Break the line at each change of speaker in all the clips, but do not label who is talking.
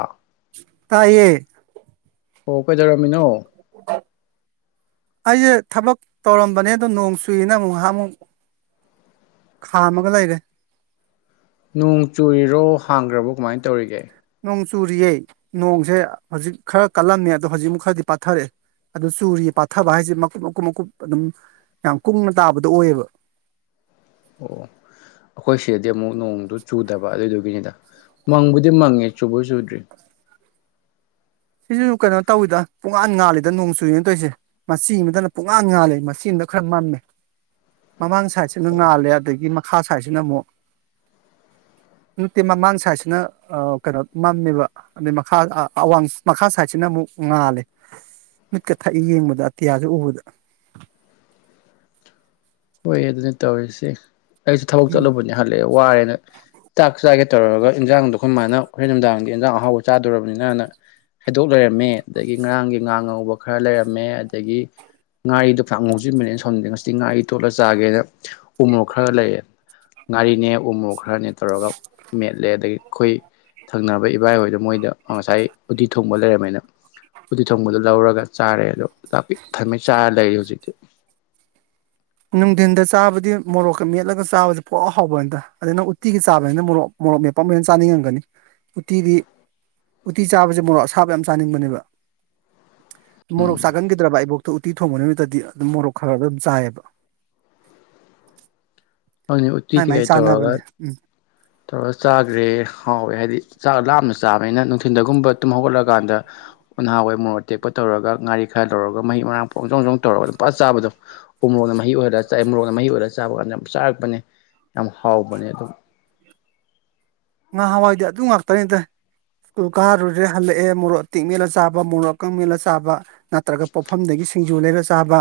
ꯑꯥ
ꯇꯥꯏꯌꯦ
ꯑꯣ ꯀꯩꯗꯧꯔꯝꯃꯤꯅꯣ
ꯑꯩꯁꯦ ꯊꯕꯛ ꯇꯧꯔꯝꯕꯅꯦ ꯑꯗꯣ ꯅꯣꯡ ꯆꯨꯏꯅ ꯉꯍꯥꯛ ꯑꯃꯨꯛ ꯈꯥꯝꯃꯒ ꯂꯩꯔꯦ
ꯅꯣꯡ ꯆꯨꯔꯤꯔꯣ ꯍꯥꯡꯈ꯭ꯔꯕꯣ ꯀꯃꯥꯏꯅ ꯇꯧꯔꯤꯒꯦ
ꯅꯣꯡ ꯆꯨꯔꯤꯌꯦ ꯅꯣꯡꯖꯦ ꯍꯧꯖꯤꯛ ꯈꯔ ꯀꯜꯂꯝꯃꯦ ꯑꯗꯣ ꯍꯧꯖꯤꯛꯃꯨꯛ ꯈꯔꯗꯤ ꯄꯥꯊꯔꯦ ꯑꯗꯨ ꯆꯨꯔꯤ ꯄꯥꯊꯕ ꯍꯥꯏꯖꯦ ꯃꯀꯨꯞ ꯃꯀꯨꯞ ꯃꯀꯨꯞ ꯑꯗꯨꯝ ꯌꯥꯝ ꯀꯨꯡꯅ ꯇꯥꯕꯗꯣ ꯑꯣꯏꯌꯦꯕ
ꯑꯣ ꯑꯩꯈꯣꯏ ꯁꯤꯗꯗꯤ ꯑꯃꯨꯛ ꯅꯣꯡꯗꯨ ꯆꯨꯗꯕ ꯑꯗꯨꯏꯗꯨꯒꯤꯅꯤꯗ ꯃꯪꯕꯨꯗꯤ ꯃꯪꯉꯦ ꯆꯨꯕꯨ ꯆꯨꯗ꯭ꯔꯤ
ꯁꯤꯁꯨ ꯀꯩꯅꯣ ꯇꯧꯋꯤꯗ ꯄꯨꯡꯉꯥꯟ ꯉꯥꯜꯂꯤꯗ ꯅꯣꯡ ꯆꯨꯔꯤꯅ ꯇꯧꯔꯤꯁꯦ ꯃꯆꯤ ꯑꯃꯗꯅ ꯄꯨꯡꯉꯥꯟ ꯉꯥꯜꯂꯦ ꯃꯆꯤ ꯑꯃꯗ ꯈꯔ ꯃꯝꯃꯦ ꯃꯃꯥꯡ ꯁꯥꯏꯠꯁꯤꯅ ꯉꯥꯜꯂꯦ ꯑꯗꯒꯤ ꯃꯈꯥ ꯁꯥꯏꯠꯁꯤꯅ ꯃꯨꯛ ꯅꯨꯠꯇꯦ ꯃꯃꯥꯡ ꯁꯥꯏꯠꯁꯤꯅ ꯑꯥ ꯀꯩꯅꯣ ꯃꯝꯃꯦꯕ ꯑꯗꯩ ꯃꯈꯥ ꯑꯥ ꯑꯋꯥꯡ ꯃꯈꯥ ꯁꯥꯏꯠꯁꯤꯅ ꯑꯃꯨꯛ ꯉꯥꯜꯂꯦ ꯃꯤꯠꯀ ꯊꯛꯏ ꯌꯦꯡꯕꯗ ꯑꯇꯤꯌꯥꯖꯨ ꯎꯕꯗ
ꯍꯣꯏ ꯑꯗꯨꯅꯤ ꯇꯧꯔꯤꯁꯦ ꯑꯩꯁꯨ ꯊꯕꯛ
ꯎꯝ
ꯆꯠꯂꯨꯕꯅꯤ ꯍꯜꯂꯛꯑꯦ ꯋꯥꯏꯌꯦꯅ ꯆꯥꯛ ꯆꯥꯒꯦ ꯇꯧꯔꯒ ꯏꯟꯖꯥꯡꯗꯣ ꯑꯈꯣꯏ ꯃꯥꯅ ꯍꯣꯔꯦꯟ ꯅꯨꯡꯗꯥꯡꯗꯤ ꯏꯟꯖꯥꯡ ꯑꯍꯥꯎꯕ ꯆꯥꯗꯣꯔꯕꯅꯤꯅꯅ ꯍꯩꯗꯣꯛ ꯂꯩꯔꯝꯃꯦ ꯑꯗꯒꯤ ꯉꯔꯥꯡꯒꯤ ꯉꯥ ꯉꯧꯕ ꯈꯔ ꯂꯩꯔꯝꯃꯦ ꯑꯗꯒꯤ ꯉꯥꯔꯤꯗꯣ ꯐꯅꯥꯝ ꯉꯧꯖꯤꯟꯕꯅꯦ ꯑꯩꯅ ꯁꯥꯎꯅꯤꯡꯗꯅ ꯉꯁꯤ ꯉꯥꯏ ꯇꯣꯠꯂ ꯆꯥꯒꯦꯅ ꯎꯃꯣꯔꯣꯛ ꯈꯔꯒ ꯂꯩꯔꯛꯑꯦ ꯉꯥꯔꯤꯅꯦ ꯎꯃꯣ ꯈꯔꯅꯦ ꯇꯧꯔꯒ ꯃꯦꯠꯂꯦ ꯑꯗꯩꯏ ꯑꯩꯈꯣꯏ ꯊꯪꯅꯕ ꯏꯕꯥꯏꯍꯣꯏꯗ ꯃꯣꯏꯗ ꯉꯁꯥꯏ ꯎꯠꯇꯤ ꯊꯣꯡꯕ ꯂꯩꯔꯝꯃꯦꯅ ꯎꯗꯤ ꯊꯣꯡꯕꯗꯣ ꯂꯧꯔꯒ ꯆꯥꯔꯦ ꯑꯗꯣ ꯆꯥꯛ ꯄꯤꯛ ꯊꯝꯃꯩ ꯆꯥꯔ ꯂꯩꯔꯤ ꯍꯧꯖꯤꯛꯇꯤ
ꯅꯨꯡꯗꯤꯟꯗ ꯆꯥꯕꯗꯤ ꯃꯣꯔꯣꯛꯀ ꯃꯦꯠꯂꯒ ꯆꯥꯕꯁꯤ ꯄꯨꯍꯥꯎ ꯍꯥꯎꯕꯅꯤꯗ ꯑꯗ ꯅꯪ ꯎꯇꯤꯒꯤ ꯆꯥꯕꯅꯤꯅ ꯃꯣꯔꯣꯛ ꯃꯣꯔꯣꯛ ꯃꯦꯠꯄ ꯑꯃꯨꯛ ꯍꯦꯟꯅ ꯆꯥꯅꯤꯡꯉꯝꯒꯅꯤ ꯎꯇꯤꯗꯤ ꯎꯇꯤ ꯆꯥꯕꯖꯦ ꯃꯣꯔꯣꯛ ꯑꯁꯥꯕ ꯌꯥꯝ ꯆꯥꯅꯤꯡꯕꯅꯦꯕ ꯃꯣꯔꯣꯛ
ꯎꯝ
ꯆꯥꯒꯟꯒꯤꯗ꯭ꯔꯕ ꯑꯩꯕꯣꯛꯇꯣ ꯎꯇꯤ ꯊꯣꯡꯕ ꯅꯨꯃꯤꯠꯇꯗꯤ ꯑꯗꯨꯝ ꯃꯣꯔꯣꯛ ꯈꯒ ꯑꯗꯨꯝ ꯆꯥꯏꯑꯕ
ꯑꯣꯅꯦ ꯎꯠꯇ
ꯃꯥꯏ ꯃꯥꯏ
ꯀꯩꯀꯩ ꯇꯧꯒꯔ
ꯆꯥꯟꯅꯕꯅꯦ ꯎꯝ
ꯇꯧꯔ ꯆꯥꯒ꯭ꯔꯦ ꯍꯥꯎꯋꯦ ꯍꯥꯏꯗꯤ ꯆꯥꯛ ꯂꯥꯝꯅ ꯆꯥꯕꯅꯤꯅ ꯅꯨꯡꯊꯤꯟꯗꯒꯨꯝꯕ ꯇꯨꯝ ꯍꯧꯒꯠꯂ ꯀꯥꯟꯗ ꯅꯍꯥꯋꯥꯏ ꯃꯣꯔꯣꯛ ꯑꯇꯦꯛꯄ ꯇꯧꯔꯒ ꯉꯥꯔꯤ ꯈꯔ ꯂꯧꯔꯒ ꯃꯍꯤꯛ ꯃꯔꯥꯡ ꯐꯣꯡ ꯆꯣꯡ ꯆꯣꯡ ꯇꯔꯒ ꯐꯖꯅꯥ ꯆꯥꯕꯗꯣ ꯎꯃꯔꯣꯛꯅ ꯃꯍꯤ ꯑꯣꯍꯟꯂ ꯆꯥꯏ ꯃꯨꯔꯣꯛꯝꯅ ꯃꯍꯤ ꯑꯣꯏꯔ ꯆꯥꯕ‌ꯀꯥꯟ ꯌꯥꯝ ꯆꯥ ꯈꯪꯉꯦ ꯌꯥꯝ ꯍꯥꯎꯕꯅꯦ ꯑꯗꯨꯝ
ꯉꯍꯥꯟꯋꯥꯏꯗꯤ ꯑꯗꯨ ꯉꯥꯛꯇꯅꯦꯗ ꯀꯨꯜ ꯀꯥꯔꯨꯔꯦ ꯍꯜꯂꯛꯑꯦ ꯃꯣꯔꯣꯛ ꯑꯇꯦꯛ ꯃꯦꯠꯂ ꯆꯥꯕ ꯃꯣꯔꯣꯛ ꯑꯀꯪ ꯃꯦꯠꯂ ꯆꯥꯕ ꯅꯠꯇ꯭ꯔꯒ ꯄꯣꯠꯐꯝꯗꯒꯤ ꯁꯤꯡꯖꯨ ꯂꯩꯔ ꯆꯥꯕ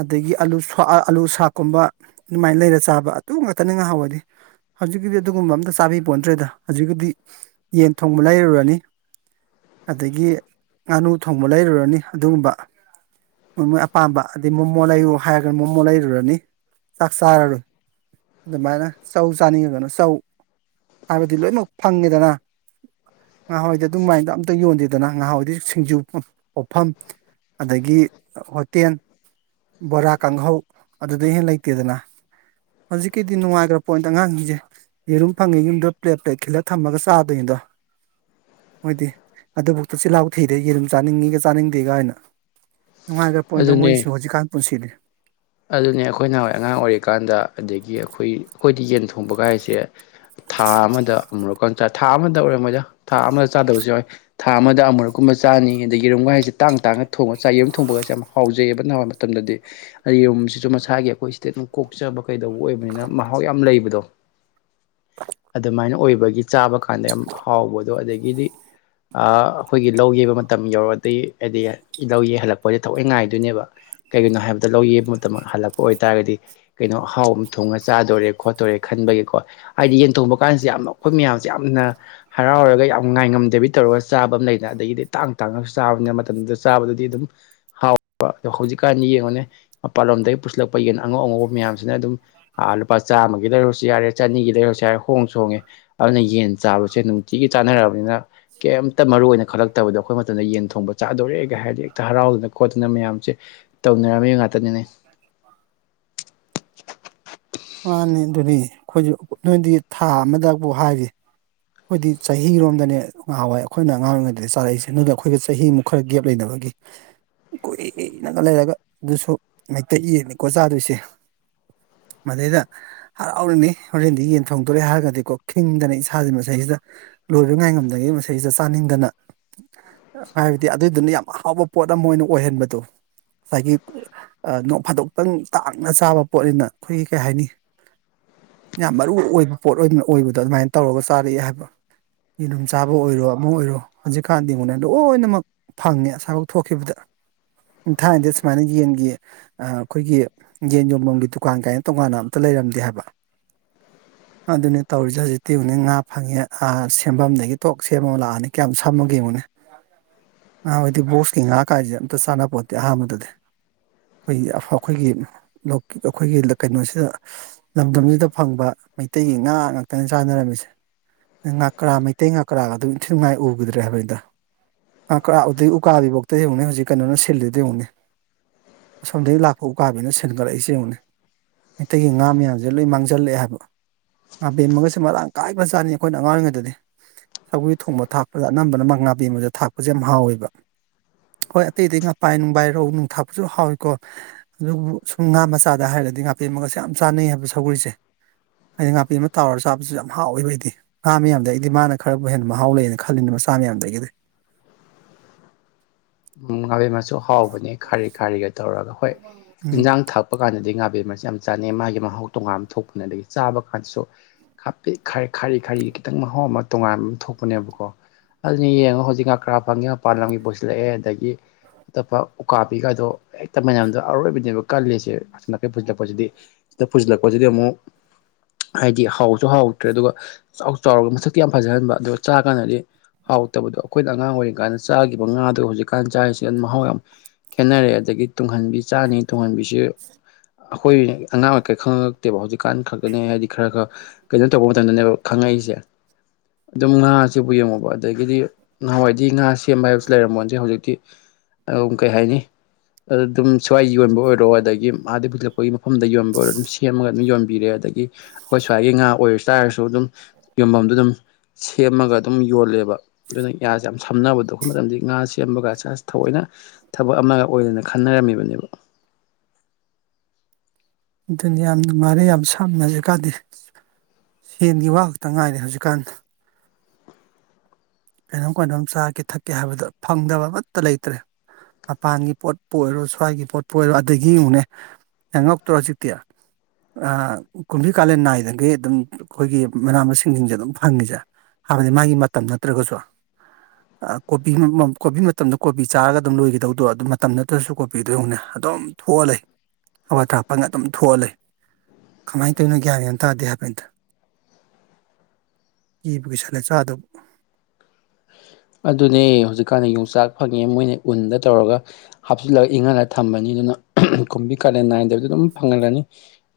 ꯑꯗꯒꯤ ꯑꯨ ꯑꯥꯂꯨ ꯁꯥꯛꯀꯨꯝꯕ ꯑꯗꯨꯃꯥꯏꯅ ꯂꯩꯔ ꯆꯥꯕ ꯑꯗꯨ ꯉꯥꯛꯇꯅ ꯉꯍꯥꯋꯥꯏꯗꯤ ꯍꯧꯖꯤꯛꯀꯤꯗꯤ ꯑꯗꯨꯒꯨꯝꯕ ꯑꯝꯇ ꯆꯥꯕꯤ ꯄꯣꯟꯇ꯭ꯔꯦꯗ ꯍꯧꯖꯤꯛꯀꯤꯗꯤ ꯌꯦꯟ ꯊꯣꯡꯕ ꯂꯩꯔꯨꯔꯅꯤ ꯑꯗꯒꯤ ꯉꯥꯅꯨ ꯊꯣꯡꯕ ꯂꯩꯔꯨꯔꯅꯤ ꯑꯗꯨꯒꯨꯝꯕ ꯃꯣꯏ ꯃꯣꯏ ꯑꯄꯥꯝꯕ ꯑꯗꯩ ꯃꯣꯃꯣ ꯂꯩꯌꯨ ꯍꯥꯏꯔꯒꯅ ꯃꯣꯃꯣ ꯂꯩꯔꯨꯔꯅꯤ ꯆꯥꯛ ꯆꯥꯔꯔꯣꯏ ꯑꯗꯨꯃꯥꯏꯅ ꯆꯧ ꯆꯥꯅꯤꯡꯉꯒꯅ ꯆꯧ ꯍꯥꯏꯕꯗꯤ ꯂꯣꯏꯃꯛ ꯐꯪꯉꯤꯗꯅ ꯉꯍꯥꯋꯥꯏꯗꯤ ꯑꯗꯨꯃꯥꯏꯅ ꯑꯝꯇ ꯌꯣꯟꯗꯦꯗꯅ ꯉꯍꯥꯋꯥꯏꯗꯤ ꯁꯤꯡꯖꯨ ꯄꯣꯐꯝ ꯑꯗꯒꯤ ꯍꯣꯇꯦꯟ ꯕꯣꯔꯥ ꯀꯥꯡꯍꯧ ꯑꯗꯨꯗꯩ ꯍꯦꯟꯅ ꯂꯩꯇꯦꯗꯅ ꯍꯧꯖꯤꯛꯀꯤꯗꯤ ꯅꯨꯡꯉꯥꯏꯈ꯭ꯔꯥ ꯄꯣꯠꯅꯤꯗ ꯑꯉꯥꯡꯁꯤꯡꯁꯦ ꯌꯦꯔꯨꯝ ꯐꯪꯉꯦ ꯌꯨꯝꯗ ꯄ꯭ꯂꯦꯠ ꯄ꯭ꯂꯦꯠ ꯈꯤꯜꯂꯒ ꯊꯝꯃꯒ ꯆꯥꯗꯣꯏꯅꯤꯗꯣ ꯃꯣꯏꯗꯤ ꯑꯗꯨꯕꯧꯗ ꯆꯤꯜꯍꯥꯎ ꯊꯤꯗꯦ ꯌꯦꯔꯨꯝ ꯆꯥꯅꯤꯡꯉꯤꯒ ꯆꯥꯅꯤꯡꯗꯦꯒꯥꯅ ꯅꯨꯡꯉꯥꯏꯒꯔ ꯄꯣꯠꯅꯤꯗ
ꯑꯗꯨꯅꯦ
ꯃꯣꯏꯁꯨ ꯍꯧꯖꯤꯛꯀꯥꯟ ꯄꯨꯟꯁꯤꯗꯤ
ꯑꯗꯨꯅꯦ ꯑꯩꯈꯣꯏꯅꯋꯥꯏ ꯑꯉꯥꯡ ꯑꯣꯏꯔꯤꯀꯥꯟꯗ ꯑꯗꯒꯤ ꯑꯩꯈꯣꯏ ꯑꯩꯈꯣꯏꯗꯤ ꯌꯦꯟ ꯊꯣꯡꯕꯒꯥꯏꯖꯦ ꯊꯥ ꯑꯃꯗ ꯑꯃꯨꯔꯛꯀ ꯆ ꯊꯥ ꯑꯃꯗ ꯑꯣꯏꯔꯝꯃꯣꯏꯗ ꯊꯥ ꯑꯃꯗ ꯆꯥꯗꯕꯁꯨ ꯌꯥꯎꯏ ꯊꯥ ꯑꯃꯗ ꯑꯃꯨꯔꯛꯀꯨꯝꯕ ꯆꯥꯅꯤ ꯑꯗꯒꯤ ꯌꯦꯔꯨꯝꯒꯥꯏꯖꯦ ꯇꯥꯡ ꯇꯥꯡꯅ ꯊꯣꯡꯉꯒ ꯆꯥꯏ ꯌꯦꯔꯨꯝ ꯊꯣꯡꯕꯒꯖꯦ ꯌꯥꯝ ꯍꯥꯎꯖꯩꯑꯦꯕ ꯑꯗꯨꯅꯍꯥꯟꯋꯥꯏ ꯇꯝꯗꯗꯤ ꯑꯩ ꯌꯨꯝꯝꯁꯤꯁꯨ ꯃꯁꯥꯒꯤ ꯑꯩꯈꯣꯏ ꯁꯤꯗ ꯑꯗꯨꯝ ꯀꯣꯛꯆꯕ ꯀꯩꯗꯧꯕ ꯑꯣꯏꯕꯅꯤꯅ ꯃꯍꯥꯎ ꯌꯥꯝ ꯂꯩꯕꯗꯣ ꯑꯗꯨꯃꯥꯏꯅ ꯑꯣꯏꯕꯒꯤ ꯆꯥꯕ ꯀꯥꯟꯗ ꯌꯥꯝ ꯍꯥꯎꯕꯗꯣ ꯑꯗꯒꯤꯗꯤ ꯑ ꯑꯩꯈꯣꯏꯒꯤ ꯂꯧ ꯌꯩꯕ ꯃꯇꯝ ꯌꯧꯔꯗꯤ ꯍꯥꯏꯗꯤ ꯂꯧ ꯌꯩ ꯍꯜꯂꯛꯄꯖꯦ ꯊꯑꯣꯏ ꯉꯥꯏꯗꯨꯏꯅꯦꯕ ꯀꯩꯒꯤꯅꯣ ꯍꯥꯏꯕꯗ ꯂꯧ ꯌꯩꯕ ꯃꯇꯝ ꯍꯜꯂꯛꯄ ꯑꯣꯏꯇꯥꯔꯒꯗꯤ ꯀꯩꯅꯣ ꯑꯍꯥꯎꯕ ꯑꯝ ꯊꯣꯡꯉ ꯆꯥꯗꯣꯔꯦ ꯈꯣꯠꯇꯣꯔꯦ ꯈꯟꯕꯒꯤꯀꯣ ꯍꯥꯏꯗꯤ ꯌꯦꯟꯊꯣꯡꯕ ꯀꯥꯟꯖꯦ ꯌꯥꯝꯅ ꯑꯩꯈꯣꯏ ꯃꯌꯥꯝꯖꯦ ꯌꯥꯝꯅ ꯍꯔꯥꯎꯔꯒ ꯌꯥꯝ ꯉꯥꯏꯉꯝꯗꯕꯤ ꯇꯧꯔꯒ ꯆꯥꯕ ꯑꯃ ꯂꯩꯗꯥꯏ ꯑꯗꯒꯤꯗꯤ ꯇꯥꯡ ꯇꯥꯡꯅ ꯆꯥꯕꯅꯤꯅ ꯃꯇꯝꯗꯨꯗ ꯆꯥꯕꯗꯨꯗꯤ ꯑꯗꯨꯝ ꯍꯥꯎ ꯄꯔ ꯗꯣ ꯍꯧꯖꯤꯛꯀꯥꯟꯗꯤ ꯌꯦꯡꯉꯨꯅꯦ ꯃꯄꯥꯥꯟꯂꯣꯝꯗꯒꯤ ꯄꯨꯁꯤꯜꯂꯛꯄ ꯌꯦꯟ ꯑꯉꯧ ꯑꯉꯧꯕ ꯃꯌꯥꯝꯁꯤꯅ ꯑꯗꯨꯝ ꯑꯥ ꯂꯨꯄꯥ ꯆꯥꯝꯃꯒꯤ ꯂꯩꯔꯨꯔ ꯖꯤꯌꯥꯔꯦ ꯆꯅꯤꯒꯤ ꯂꯩꯔꯁꯨ ꯌꯥꯔꯦ ꯍꯣꯡꯁꯨ ꯍꯣꯡꯉꯦ ꯑꯗꯨꯅ ꯌꯦꯟ ꯆꯥꯕꯁꯦ ꯅꯨꯡꯇꯤꯒꯤ ꯆꯥꯅꯔꯕꯅꯤꯅ ꯀꯦꯝꯇ ꯃꯔꯨꯏ ꯑꯣꯏꯅ ꯈꯜꯂꯛꯇꯕꯗꯣ ꯑꯩꯈꯣꯏ ꯃꯇꯝꯗ ꯌꯦꯟ ꯊꯣꯡꯕ ꯆꯥꯗꯣꯔꯦꯒ ꯍꯥꯏꯔꯗꯤ ꯍꯦꯛꯇ ꯍꯔꯥꯎꯗꯅ ꯈꯣꯠꯇꯅ ꯃꯌꯥꯝꯁꯦ ꯇꯧꯅꯔꯝꯃꯤ ꯉꯥꯛꯇꯅꯤꯅꯦ
[inaudible] ꯃꯥꯅꯦ ꯑꯗꯨꯗꯤ ꯑꯩꯈꯣꯏꯖꯨ ꯅꯣꯏꯗꯤ ꯊꯥ ꯑꯃꯗꯕꯨ ꯍꯥꯏꯔꯤ ꯑꯩꯈꯣꯏꯗꯤ ꯆꯍꯤꯔꯣꯝꯗꯅꯦ ꯉꯍꯥꯟꯋꯥꯏ ꯑꯩꯈꯣꯏꯅ ꯑꯉꯥꯡ ꯑꯣꯏꯔꯤꯉꯩꯗꯗꯤ ꯆꯥꯔꯛꯏꯁꯦ ꯑꯗꯨꯅ ꯑꯩꯈꯣꯏꯒꯤ ꯆꯍꯤꯃꯨꯛ ꯈꯔ ꯒꯦꯞ ꯂꯩꯅꯕꯒꯤ ꯀꯨꯏꯅꯒ ꯂꯩꯔꯒ ꯑꯗꯨꯁꯨ ꯃꯩꯇꯩ ꯌꯦꯟꯅꯤꯀꯣ ꯆꯥꯗꯨꯏꯁꯦ ꯃꯗꯩꯗ ꯍꯔꯥꯎꯔꯤꯅꯤ ꯍꯣꯔꯦꯟꯗꯤ ꯌꯦꯟ ꯊꯣꯡꯗꯣꯔꯦ ꯍꯥꯏꯔꯒꯗꯤꯀꯣ ꯈꯤꯡꯗꯅ ꯏꯁꯥꯖꯤꯃ ꯗꯩꯁꯤꯗ ꯂꯣꯏꯕ ꯉꯥꯏꯉꯝꯗꯒꯩ ꯃꯁꯤꯗꯩꯁꯤꯗ ꯆꯥꯅꯤꯡꯗꯅ ꯍꯥꯏꯕꯗꯤ ꯑꯗꯨꯏꯗꯨꯅ ꯌꯥꯝ ꯑꯍꯥꯎꯕ ꯄꯣꯠ ꯑꯃ ꯑꯣꯏꯅ ꯑꯣꯏꯍꯟꯕꯗꯣ ꯉꯁꯥꯏꯒꯤ ꯅꯣꯡ ꯐꯥꯗꯣꯛꯇꯪ ꯇꯥꯡꯅ ꯆꯥꯕ ꯄꯣꯠꯅꯤꯅ ꯑꯩꯈꯣꯏꯒꯤ ꯀꯩ ꯍꯥꯏꯅꯤ ꯌꯥꯝ ꯃꯔꯨ ꯑꯣꯏꯕ ꯄꯣꯠ ꯑꯣꯏꯅ ꯑꯣꯏꯕꯗꯣ ꯑꯗꯨꯃꯥꯏꯅ ꯇꯧꯔꯒ ꯆꯥꯔꯛꯑꯦ ꯍꯥꯏꯕ ꯌꯦꯂꯨꯝ ꯆꯥꯕ ꯑꯣꯏꯔꯣ ꯑꯃ ꯑꯣꯏꯔꯣ ꯍꯧꯖꯤꯛꯀꯥꯟꯗꯤ ꯉꯨꯅꯦ ꯂꯣꯏꯅꯃꯛ ꯊꯪꯉꯦ ꯑꯁꯥꯏꯕꯧ ꯊꯣꯛꯈꯤꯕꯗ ꯊꯥꯏꯅꯗꯤ ꯑꯁꯨꯃꯥꯏꯅ ꯌꯦꯟꯒꯤ ꯑ ꯑꯩꯈꯣꯏꯒꯤ ꯌꯦꯟ ꯌꯣꯟꯕꯝꯒꯤ ꯗꯨꯀꯥꯟ ꯀꯥꯏꯅ ꯇꯣꯡꯉꯥꯟꯅ ꯑꯝꯇ ꯂꯩꯔꯝꯗꯦ ꯍꯥꯏꯕ ꯑꯗꯨꯅꯦ ꯇꯧꯔꯤꯖꯦ ꯍꯧꯖꯤꯛꯇꯤ ꯉꯨꯅꯦ ꯉꯥꯞ ꯐꯪꯉꯦ ꯑ ꯁꯦꯝꯕꯝꯗꯒꯤ ꯇꯣꯛ ꯁꯦꯝꯃꯒ ꯂꯥꯛꯑꯅꯤ ꯀꯌꯥꯝ ꯁꯝꯃꯒꯦ ꯌꯦꯡꯉꯨꯅꯦ ꯉꯍꯥꯋꯥꯏꯗꯤ ꯕꯣꯛꯁꯀꯤ ꯉꯥꯏꯍꯥ ꯀꯥꯏꯖꯦ ꯑꯝꯇ ꯆꯥꯟꯅꯄꯣꯠꯇꯦ ꯑꯍꯥꯟꯕꯗꯗꯤ ꯈꯣꯏꯒꯤ ꯑꯩꯈꯣꯏꯒꯤ ꯑꯩꯈꯣꯏꯒꯤ ꯀꯩꯅꯣꯁꯤꯗ ꯂꯝꯗꯝꯁꯤꯗ ꯐꯪꯕ ꯃꯩꯇꯩꯒꯤ ꯉꯥ ꯉꯥꯛꯇꯅ ꯆꯥꯅꯔꯝꯃꯤꯁꯦ ꯉꯥꯀꯔꯥ ꯃꯩꯇꯩ ꯉꯥꯀꯔꯥꯒꯗꯨ ꯏꯟꯊꯤꯅꯨꯡꯉꯥꯏ ꯎꯒꯤꯗ꯭ꯔꯦ ꯍꯥꯏꯕꯅꯤꯗ ꯉꯥꯀꯔꯥ ꯑꯨꯗꯩ ꯎꯀꯥꯕꯤꯕꯧꯗ ꯌꯦꯡꯉꯨꯅꯦ ꯍꯧꯖꯤꯛ ꯀꯩꯅꯣꯅ ꯁꯤꯜꯂꯤꯗ ꯌꯦꯡꯎꯅꯦ ꯑꯁꯣꯝꯗꯒꯤ ꯂꯥꯛꯄ ꯎꯀꯥꯕꯤꯅ ꯁꯦꯟꯒꯠꯂꯛꯏꯁꯦ ꯌꯦꯡꯉꯨꯅꯦ ꯃꯩꯇꯩꯒꯤ ꯉꯥ ꯃꯌꯥꯝꯁꯦ ꯂꯣꯏ ꯃꯥꯡꯖꯜꯂꯛꯑꯦ ꯍꯥꯏꯕ ꯉꯥꯕꯦꯝꯃꯒꯁꯦ ꯃꯔꯥꯡ ꯀꯥꯏ ꯕꯖꯥꯅꯤ ꯑꯩꯈꯣꯏꯅ ꯑꯉꯥꯡ ꯑꯣꯏꯔꯤꯉꯩꯗꯗꯤ ꯁꯧꯒ꯭ꯔꯤ ꯊꯣꯡꯕ ꯊꯥꯛꯄꯗ ꯑꯅꯝꯕꯅ ꯃ ꯉꯥꯕꯦꯝꯃꯖꯦ ꯊꯥꯛꯄꯖꯦ ꯌꯥꯝ ꯍꯥꯎꯋꯦꯕ ꯍꯣꯏ ꯑꯇꯩ ꯑꯇꯩ ꯉꯥꯄꯥꯏ ꯅꯨꯡꯕꯥꯏ ꯔꯧ ꯅꯨꯡ ꯊꯥꯛꯄꯁꯨ ꯍꯥꯎꯏꯀꯣ ꯗꯨꯕꯨ ꯁꯨꯝ ꯉꯥ ꯃꯆꯥꯗ ꯍꯥꯏꯔꯒꯗꯤ ꯉꯥꯄꯦꯝꯃꯒꯁꯦ ꯌꯥꯝ ꯆꯥꯅꯩ ꯍꯥꯏꯕ ꯁꯒ꯭ꯔꯤꯁꯦ ꯑꯩ ꯉꯥꯄꯦꯝꯃ ꯇꯥꯎꯔ ꯆꯥꯕꯁꯨ ꯌꯥꯝ ꯍꯥꯎꯌꯦꯕ ꯑꯩꯗꯤ ꯉꯥ ꯃꯌꯥꯝꯗ ꯑꯩꯗꯤ ꯃꯥꯅ ꯈꯔꯕꯨ ꯍꯦꯟꯅ ꯃꯍꯥꯎ ꯂꯩꯌꯦꯅ ꯈꯜꯂꯤꯅꯤ ꯃꯆꯥ ꯃꯌꯥꯝꯗꯒꯤꯗꯤ
ꯎꯝ ꯉꯥꯕꯦꯝꯃꯁꯨ ꯍꯥꯎꯕꯅꯦ ꯈꯥꯔꯤ ꯈꯥꯔꯤꯒ ꯇꯧꯔꯒ ꯍꯣꯏ
ꯎꯝ
ꯏꯟꯖꯥꯡ ꯊꯥꯛ ꯄ ꯀꯥꯟꯗꯗꯤ ꯉꯥꯕꯦꯝꯃꯁꯦ ꯌꯥꯝ ꯆꯥꯅꯩ ꯃꯥꯒꯤ ꯃꯍꯥꯎ ꯇꯣꯉꯥꯟ ꯑꯝ ꯊꯣꯛꯄꯅꯦ ꯑꯗꯒꯤ ꯆꯥꯕ ꯀꯥꯟꯗꯁꯨ ꯍꯥꯄꯤꯠ ꯈꯔꯤ ꯈꯥꯔꯤ ꯈꯔꯤ ꯈꯤꯇꯪ ꯃꯍꯥꯎ ꯑꯃ ꯇꯣꯉꯥꯟꯕ ꯑꯝ ꯊꯣꯛꯄꯅꯦꯕꯀꯣ ꯑꯗꯨꯅꯤ ꯌꯦꯡꯉꯣ ꯍꯧꯖꯤꯛ ꯉꯥꯀ꯭ꯔꯥ ꯐꯪꯉꯦ ꯃꯄꯥꯟ ꯂꯝꯒꯤ ꯄꯨꯁꯤꯜꯂꯛꯑꯦ ꯑꯗꯒꯤ ꯑꯇꯣꯞꯄ ꯎꯀꯥꯄꯤꯒꯥꯏꯗꯣ ꯍꯦꯛꯇ ꯃꯌꯥꯝꯗꯣ ꯑꯔꯣꯏꯕꯤꯅꯦꯕ ꯀꯜꯂꯤꯁꯤ ꯑꯁꯣ ꯅꯥꯀꯩ ꯄꯨꯖꯤꯂꯛꯄꯖꯤꯗꯤ ꯁꯤꯗ ꯄꯨꯨꯖꯤꯜꯂꯛꯄꯖꯤꯗꯤ ꯑꯃꯨꯛ ꯍꯥꯏꯗꯤ ꯍꯥꯎꯁꯨ ꯍꯥꯎꯇ꯭ꯔꯦ ꯑꯗꯨꯒ ꯆꯥꯎ ꯆꯥꯎꯔꯒ ꯃꯁꯛꯇꯤ ꯌꯥꯝ ꯐꯖꯍꯟꯕ ꯑꯗꯨꯒ ꯆꯥꯔꯀꯥꯟꯗꯗꯤ ꯍꯥꯎꯇꯕꯗꯣ ꯑꯈꯣꯏꯅ ꯑꯉꯥꯡ ꯑꯣꯏꯔꯤ ꯀꯥꯟꯗ ꯆꯥꯒꯤꯕ ꯉꯥꯗꯣ ꯍꯧꯖꯤꯛꯀꯥꯟ ꯆꯥꯏꯁꯤꯒ ꯃꯍꯥꯎ ꯌꯥꯝ ꯈꯦꯠꯅꯔꯑꯦ ꯑꯗꯒꯤ ꯇꯨꯡꯍꯟꯕꯤ ꯆꯥꯅꯤ ꯇꯨꯡꯍꯟꯕꯤꯁꯨ ꯑꯈꯣꯏꯒꯤ ꯑꯉꯥꯡ ꯑꯣꯏꯀꯩ ꯈꯪꯉꯛꯇꯦꯕ ꯍꯧꯖꯤꯛꯀꯥꯟ ꯈꯛꯇꯅꯦ ꯍꯥꯏꯗꯤ ꯈꯔ ꯈ ꯀꯩꯅꯣ ꯇꯧꯕ ꯃꯇꯝꯗꯅꯦꯕ ꯈꯪꯉꯛꯏꯖꯦ ꯗꯨꯝ ꯉꯥꯥ ꯁꯤꯕꯨ ꯌꯦꯡꯉꯣꯕ ꯑꯗꯒꯤꯗꯤ ꯆꯍꯥꯋꯥꯏꯗꯤ ꯉꯥ ꯁꯦꯝꯕ ꯍꯥꯏꯕꯁꯨ ꯂꯩꯔꯝꯃꯣꯟꯇꯦ ꯍꯧꯖꯤꯛꯇꯤ ꯑꯎꯝ ꯀꯩ ꯍꯥꯏꯅꯤ ꯑꯗꯗꯨꯝ ꯁꯨꯋꯥꯏ ꯌꯣꯟꯕ ꯑꯣꯏꯔꯣ ꯑꯗꯒꯤ ꯑꯥꯗꯩ ꯄꯨꯁꯤꯜꯂꯛꯄꯒꯤ ꯃꯐꯝꯗ ꯌꯣꯟꯕ ꯑꯣꯏꯔꯣ ꯑꯗꯨꯝ ꯁꯦꯝꯃꯒ ꯑꯗꯨꯝ ꯌꯣꯟꯕꯤꯔꯦ ꯑꯗꯒꯤ ꯑꯈꯣꯏ ꯁ꯭ꯋꯥꯏꯒꯤ ꯉꯥ ꯑꯣꯏꯔ ꯆꯥꯔꯁꯨ ꯑꯗꯨꯝ ꯌꯣꯟꯕꯝꯗꯗꯨꯝ ꯁꯦꯝꯃꯒ ꯑꯗꯨꯝ ꯌꯣꯜꯂꯦꯕ ꯗꯨꯅ ꯌꯥ ꯁꯦ ꯌꯥꯝ ꯁꯝꯅꯕꯗꯣ ꯑꯈꯣꯏ ꯃꯇꯝꯗꯤ ꯉꯥ ꯁꯦꯝꯕꯒꯥꯁꯦ ꯑꯁ ꯊꯑꯣꯏꯅ ꯊꯕꯛ ꯑꯃꯒ ꯑꯣꯏꯗꯅ ꯈꯟꯅꯔꯝꯃꯤꯕꯅꯦꯕ
ꯗꯨꯅꯤ ꯌꯥꯝ ꯅꯨꯡꯉꯥꯏꯔꯦ ꯌꯥꯝ ꯁꯥꯝ ꯍꯧꯖꯤꯛꯀꯥꯟꯗꯦ ꯍꯦꯟꯒꯤ ꯋꯥ ꯈꯛꯇ ꯉꯥꯏꯔꯦ ꯍꯧꯖꯤꯛꯀꯥꯟ ꯀꯩꯅꯣꯝ ꯀꯅꯣꯝ ꯆꯥꯒꯦ ꯊꯛꯀꯦ ꯍꯥꯏꯕꯗ ꯐꯪꯗꯕ ꯑꯃꯠꯇ ꯂꯩꯇ꯭ꯔꯦ ꯃꯄꯥꯟꯒꯤ ꯄꯣꯠꯄꯨ ꯑꯣꯏꯔꯣ ꯁ꯭ꯋꯥꯏꯒꯤ ꯄꯣꯠꯄꯨ ꯑꯣꯏꯔꯣ ꯑꯗꯒꯤ ꯌꯦꯉꯨꯅꯦ ꯑꯦ ꯉꯛꯇ꯭ꯔꯣ ꯍꯧꯖꯤꯛꯇꯤ ꯑ ꯀꯨꯝꯕꯤ ꯀꯥꯂꯦꯟ ꯅꯥꯏꯗꯒꯩ ꯑꯗꯨꯝ ꯑꯈꯣꯏꯒꯤ ꯃꯅꯥ ꯃꯁꯤꯡꯁꯤꯡꯖꯦ ꯑꯗꯨꯝ ꯐꯪꯉꯤꯖꯦ ꯍꯥꯏꯕꯗꯤ ꯃꯥꯒꯤ ꯃꯇꯝ ꯅꯠꯇ꯭ꯔꯒꯁꯨ ꯑ ꯀꯣꯕꯤ ꯑꯃꯃꯝ ꯀꯣꯕꯤ ꯃꯇꯝꯗ ꯀꯣꯕꯤ ꯆꯥꯔꯒ ꯑꯗꯨꯝ ꯂꯣꯏꯒꯤꯗꯧꯗꯣ ꯑꯗꯨꯝ ꯃꯇꯝ ꯅꯠꯇ꯭ꯔꯁꯨ ꯀꯣꯕꯤꯗꯣ ꯌꯉꯨꯅꯦ ꯑꯗꯨꯝ ꯊꯣꯛꯑ ꯂꯩ ꯍꯋꯥ ꯊ꯭ꯔꯥꯞ ꯄꯪꯉ ꯑꯗꯨꯝ ꯊꯣꯛꯑ ꯂꯩ ꯀꯃꯥꯏꯟ ꯇꯧꯌꯤꯅꯣ ꯒ꯭ꯌꯥꯟ ꯌꯥꯝ ꯇꯥꯗꯦ ꯍꯥꯏꯕꯅꯤꯗꯥ ꯀꯤꯕꯨ ꯀꯤꯁꯜꯂꯦ ꯆꯥꯗꯧ
ꯑꯗꯨꯅꯦ ꯍꯧꯖꯤꯛꯀꯥꯟꯗꯤ ꯌꯣꯡꯆꯥꯛ ꯐꯪꯉꯦ ꯃꯣꯏꯅ ꯎꯟꯗ ꯇꯧꯔꯒ ꯍꯥꯞꯆꯤꯜꯂꯒ ꯏꯪꯍꯜꯂ ꯊꯝꯃꯅꯤ ꯑꯗꯨꯅ ꯀꯨꯝꯕꯤ ꯀꯥꯂꯦꯟ ꯅꯥꯏꯗꯕꯤꯗ ꯑꯗꯨꯝ ꯐꯪꯉꯜꯂꯅꯤ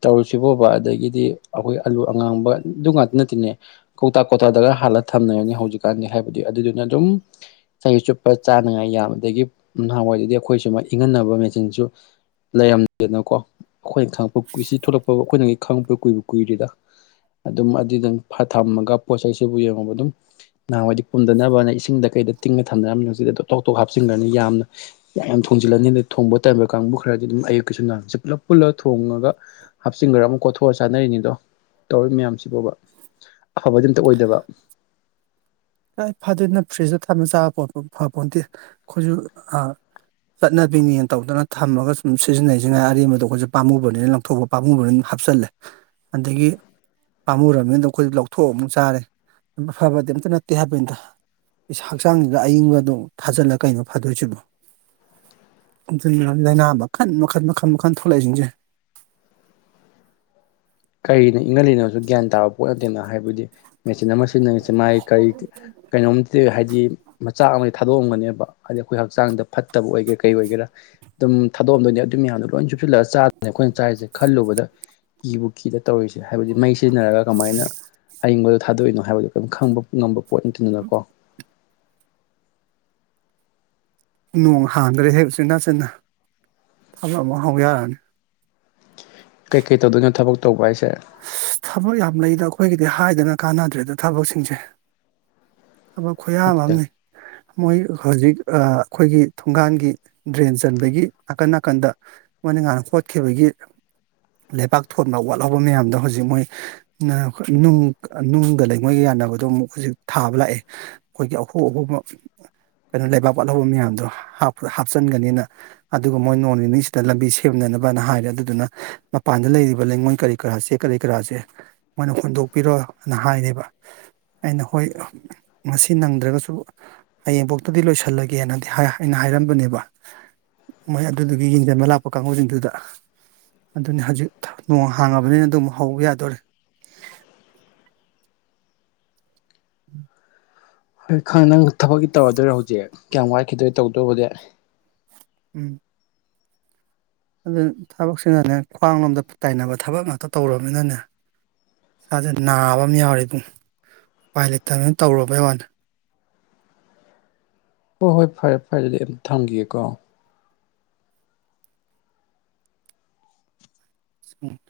ꯇꯧꯔꯤꯁꯤꯕꯣꯕ ꯑꯗꯒꯤꯗꯤ ꯑꯈꯣꯏ ꯑꯂꯨ ꯑꯉꯥꯡꯕꯗꯨ ꯉꯥꯛꯇ ꯅꯠꯇꯦꯅꯦ ꯀꯧꯇꯥꯥ ꯀꯣꯇꯥꯗꯒ ꯍꯥꯥꯟꯂꯒ ꯊꯝꯅꯔꯅꯤ ꯍꯧꯖꯤꯛꯀꯥꯟꯅꯤ ꯍꯥꯏꯕꯗꯤ ꯑꯗꯨꯗꯨꯅ ꯑꯗꯨꯝ ꯆꯍꯤ ꯆꯨꯞꯄ ꯆꯥꯅꯉꯥꯏ ꯌꯥꯝ ꯑꯗꯒꯤ ꯅꯍꯥꯟꯋꯥꯏꯗꯗꯤ ꯑꯈꯣꯏ ꯁꯨꯃꯥꯏ ꯏꯪꯍꯟꯅꯕ ꯃꯦꯆꯤꯟꯖꯨ ꯂꯩꯔꯝ ꯗꯦꯅꯀꯣ ꯑꯈꯣꯏꯅ ꯈꯪꯉꯛꯄ ꯀꯨꯏ ꯁꯤ ꯊꯣꯛꯂꯛꯄ ꯕꯧ ꯑꯈꯣꯏꯅꯌꯤ ꯈꯪꯉꯛꯄ ꯀꯨꯏꯕꯨ ꯀꯨꯏꯗ꯭ꯔꯤꯗ ꯑꯗꯨꯝ ꯑꯗꯨꯗꯪ ꯐ ꯊꯝꯃꯒ ꯄꯣꯠꯆꯩꯁꯤꯕꯨ ꯌꯦꯡꯉꯣꯕ ꯑꯗꯨꯝ ꯅꯍꯥꯟꯋꯥꯏꯗꯤ ꯄꯨꯝꯗꯅꯕꯅ ꯏꯁꯤ ꯁꯤꯡꯗ ꯀꯩꯗ ꯇꯤꯡꯉ ꯊꯝꯅꯔꯝꯃꯤꯅ ꯑꯩ ꯍꯧꯖꯤꯛ ꯑꯗꯣ ꯇꯣꯞ ꯇꯣꯞ ꯍꯥꯞꯆꯤꯟꯒ꯭ꯔꯅꯤ ꯌꯥꯝꯅ ꯌꯥ ꯌꯥꯝ ꯊꯣꯡꯖꯤꯜꯂꯅꯤ ꯑꯗ ꯊꯣꯡꯕ ꯇꯟꯕ ꯀꯥꯡꯕꯨ ꯈꯔꯗꯤ ꯑꯗꯨꯝ ꯑꯌꯨꯛꯀꯤꯁꯨ ꯅꯨꯡꯗꯥꯡꯒꯤꯁꯨ ꯄꯨꯂꯞ ꯄꯨꯜꯂꯒ ꯊꯣꯡꯉꯒ ꯍꯥꯞꯆꯤꯟꯒ꯭ꯔ ꯑꯃꯨꯛ ꯀꯣꯊꯣꯛꯑ ꯆꯥꯅꯔꯤꯅꯤꯗꯣ ꯇꯧꯔꯤ ꯃꯌꯥꯝꯁꯤꯕꯣꯕ ꯑꯐꯕꯗꯤ ꯑꯝꯇ ꯑꯣꯏꯗꯕ
ꯍꯥꯏ ꯐꯗꯣꯏꯅꯣ [unintelligible] ꯐ꯭ꯔꯤꯖꯇ ꯊꯝꯅ ꯆꯥꯕ ꯄꯣꯠꯄ ꯐ ꯄꯣꯟꯇꯦ ꯈꯣꯏꯖꯨ ꯑ ꯆꯠꯅꯕꯤꯅꯦꯅ ꯇꯧꯗꯅ ꯊꯝꯃꯒ ꯁꯨꯝ ꯁꯤꯖꯤꯟꯅꯩꯖꯤ ꯉꯥꯏ ꯑꯔꯦꯝꯕꯗꯣ ꯑꯈꯣꯏꯖꯨ ꯄꯥꯃꯨꯕꯅꯤꯅ ꯂꯪꯊꯣꯛꯄ ꯄꯥꯝꯃꯨꯕꯩ ꯍꯥꯞꯆꯜꯂꯦ ꯑꯗꯒꯤ ꯄꯥꯝꯃꯨꯔ꯭ꯕꯅꯤꯅ ꯗꯨꯝ ꯈꯣꯏꯗꯤ ꯂꯧꯊꯣꯛꯑ ꯑꯃꯨꯛ ꯆꯥꯔꯦ ꯎꯝ ꯑꯐꯕꯗꯤ ꯑꯝꯇ ꯅꯠ__ ꯇꯦ ꯍꯥꯏꯕꯅꯤꯗ ꯏꯁꯥ ꯍꯛꯆꯥꯡꯖꯤꯗ ꯑꯌꯤꯡꯕꯗꯣ ꯊꯥꯖꯤꯜꯂ ꯀꯩꯅꯣ ꯐꯥꯗꯣꯏꯖꯤꯕꯣ ꯑꯗꯨ ꯏꯅ [unintelligible] ꯂꯩꯅꯥ ꯃꯈꯟ ꯃꯈꯟ ꯃꯈꯟ ꯃꯈꯟ ꯊꯣꯂꯛꯏꯖꯤꯡꯖꯦ
ꯀꯔꯤꯅ ꯏꯪꯍꯟꯂꯤꯅꯣꯁꯨ ꯒ꯭ꯌꯥꯟ ꯇꯥꯕ ꯄꯣꯠ ꯅꯠꯇꯦꯅ ꯍꯥꯏꯕꯗꯤ ꯃꯦꯆꯤꯟ ꯑꯃ ꯁꯤꯖꯤꯟꯅꯩꯁꯦ ꯃꯥꯒꯤ ꯀꯔꯤ ꯀꯩꯅꯣꯝꯗꯤ ꯍꯥꯏꯗꯤ ꯃꯆꯥꯛ ꯑꯃ ꯊꯥꯗꯣꯛꯑꯝꯒꯅꯤꯕ ꯍꯥꯏꯗꯤ ꯑꯩꯈꯣꯏ ꯍꯛꯆꯥꯡꯗ ꯐꯠꯇꯕ ꯑꯣꯏꯒꯦꯔꯥ ꯀꯩ ꯑꯣꯏꯒꯦꯔꯥ ꯑꯗꯨꯝ ꯊꯥꯗꯣꯛꯑꯝꯗꯣꯏꯅꯦ ꯑꯗꯨ ꯃꯌꯥꯝꯗꯣ ꯂꯣꯏ ꯆꯨꯞꯁꯤꯜꯂꯒ ꯆꯥꯗꯣꯢꯅꯤ ꯑꯩꯈꯣꯏꯅ ꯆꯥꯔꯤꯁꯦ ꯈꯜꯂꯨꯕꯗ ꯀꯤꯕꯨ ꯀꯤꯗ ꯇꯧꯔꯤꯁꯦ ꯍꯥꯏꯕꯗꯤ ꯃꯩ ꯁꯤꯖꯤꯟꯅꯔꯒ ꯀꯃꯥꯏꯅ ꯑꯌꯤꯡꯕꯗ ꯊꯥꯗꯣꯛꯏꯅꯣ ꯍꯥꯏꯕꯗꯣ ꯀꯩꯝ ꯈꯪꯕ ꯉꯝꯕ ꯄꯣꯠ ꯅꯠꯇꯦꯗꯅꯀꯣ
ꯅꯣꯡ ꯍꯥꯡꯈ꯭ꯔꯦꯍꯦ ꯎꯆꯤꯟ ꯅꯥꯆꯤꯟꯅ ꯊꯕꯛ ꯑꯃꯨꯛ ꯍꯧ ꯌꯥꯔꯅꯤ
ꯀꯩ ꯀꯩ ꯇꯧꯗꯣꯏꯅꯣ ꯊꯕꯛ ꯇꯧꯕ ꯍꯥꯏꯁꯦ
ꯑꯁ ꯊꯕꯛ ꯌꯥꯝ ꯂꯩꯗ ꯑꯩꯈꯣꯏꯒꯤꯗꯤ ꯍꯥꯏꯗꯅ ꯀꯥꯟꯅꯗ꯭ꯔꯦꯗ ꯊꯕꯛꯁꯤꯡꯁꯦ ꯊꯕꯛ ꯈꯨꯌꯥꯝ
ꯅꯠꯇꯦꯗ
ꯑꯃꯅꯤ ꯃꯣꯏ ꯍꯧꯖꯤꯛ ꯑꯩꯈꯣꯏꯒꯤ ꯊꯣꯡꯒꯥꯟꯒꯤ ꯗ꯭ꯔꯦꯟ ꯆꯟꯕꯒꯤ ꯅꯥꯀꯟ ꯅꯥꯀꯟꯗ ꯃꯣꯏꯅ ꯅꯍꯥꯟ ꯈꯣꯠꯈꯤꯕꯒꯤ ꯂꯩꯕꯥꯛ ꯊꯣꯟꯕ ꯋꯥꯠꯍꯧꯕ ꯃꯌꯥꯝꯗꯣ ꯍꯧꯖꯤꯛ ꯃꯣꯏ ꯅꯨꯡ ꯅꯨꯡꯒ ꯂꯩꯉꫭꯏꯒ ꯌꯥꯟꯅꯕꯗꯣ ꯑꯃꯨꯛ ꯍꯧꯖꯤꯛ ꯊꯥꯕ ꯂꯥꯛꯑꯦ ꯑꯩꯈꯣꯏꯒꯤ ꯑꯍꯣ ꯑꯍꯣꯕ ꯀꯩꯅꯣ ꯂꯩꯕꯥꯛ ꯋꯥꯠꯍꯧꯕ ꯃꯌꯥꯝꯗꯣ ꯍꯥꯞꯆꯤꯟꯒꯅꯤꯅ ꯑꯗꯨꯒ ꯃꯣꯏ ꯅꯣꯡꯅꯤꯅꯤꯁꯤꯗ ꯂꯝꯕꯤ ꯁꯦꯝꯅꯅꯕꯅ ꯍꯥꯏꯔꯦ ꯑꯗꯨꯗꯨꯅ ꯃꯄꯥꯟꯗ ꯂꯩꯔꯤꯕ ꯂꯩꯉꯣꯏ ꯀꯔꯤ ꯀꯔꯥꯁꯦ ꯀꯔꯤ ꯀꯔꯥꯁꯦ ꯃꯣꯏꯅ ꯍꯣꯟꯗꯣꯛꯄꯤꯔꯣꯅ ꯍꯥꯏꯔꯦꯕ ꯑꯩꯅ ꯍꯣꯏ ꯉꯁꯤ ꯅꯪꯗ꯭ꯔꯒꯁꯨ ꯍꯌꯦꯡꯕꯣꯛꯇꯗꯤ ꯂꯣꯏꯁꯜꯂꯒꯦꯅꯗꯤ ꯑꯩꯅ ꯍꯥꯏꯔꯝꯕꯅꯦꯕ ꯃꯣꯏ ꯑꯗꯨꯗꯨꯒꯤ ꯌꯦꯡꯖꯟꯕ ꯂꯥꯛꯄ ꯀꯥꯡꯕꯨꯁꯤꯡꯗꯨꯗ ꯑꯗꯨꯅꯤ ꯍꯧꯖꯤꯛ ꯅꯣꯡ ꯍꯥꯡꯉꯕꯅꯤꯅ ꯑꯗꯨꯃꯨꯛ ꯍꯧꯕ ꯌꯥꯗꯣꯔꯦ
ꯍꯣꯏ ꯈꯪ ꯅꯪ ꯊꯕꯛꯇꯤ ꯇꯧꯔꯗꯣꯏꯔꯣ ꯍꯧꯖꯤꯛ ꯀꯌꯥꯝ ꯋꯥꯏꯈꯤꯗꯣꯏ ꯇꯧꯗꯧꯕꯗꯤ
ꯎꯝ ꯑꯗꯨ ꯊꯕꯛꯁꯤꯅꯅꯦ ꯈ꯭ꯋꯥꯡ ꯂꯣꯝꯗ ꯇꯥꯏꯅꯕ ꯊꯕꯛ ꯉꯥꯛꯇ ꯇꯧꯔꯕꯅꯤꯅꯅꯦ ꯏꯁꯥꯁꯦ ꯅꯥꯕ ꯑꯃ ꯌꯥꯎꯔꯦ ꯑꯗꯨꯨꯝ ꯎꯄꯥꯏ ꯂꯩꯇꯗꯅ ꯇꯧꯔꯕꯩ ꯋꯥꯅꯦ
ꯍꯣꯏ ꯍꯣꯏ ꯐꯔꯦ ꯐꯔꯦ ꯑꯗꯨꯗꯤ ꯑꯝ ꯊꯝꯈꯤꯒꯦꯀꯣ
ꯀ [inaudible]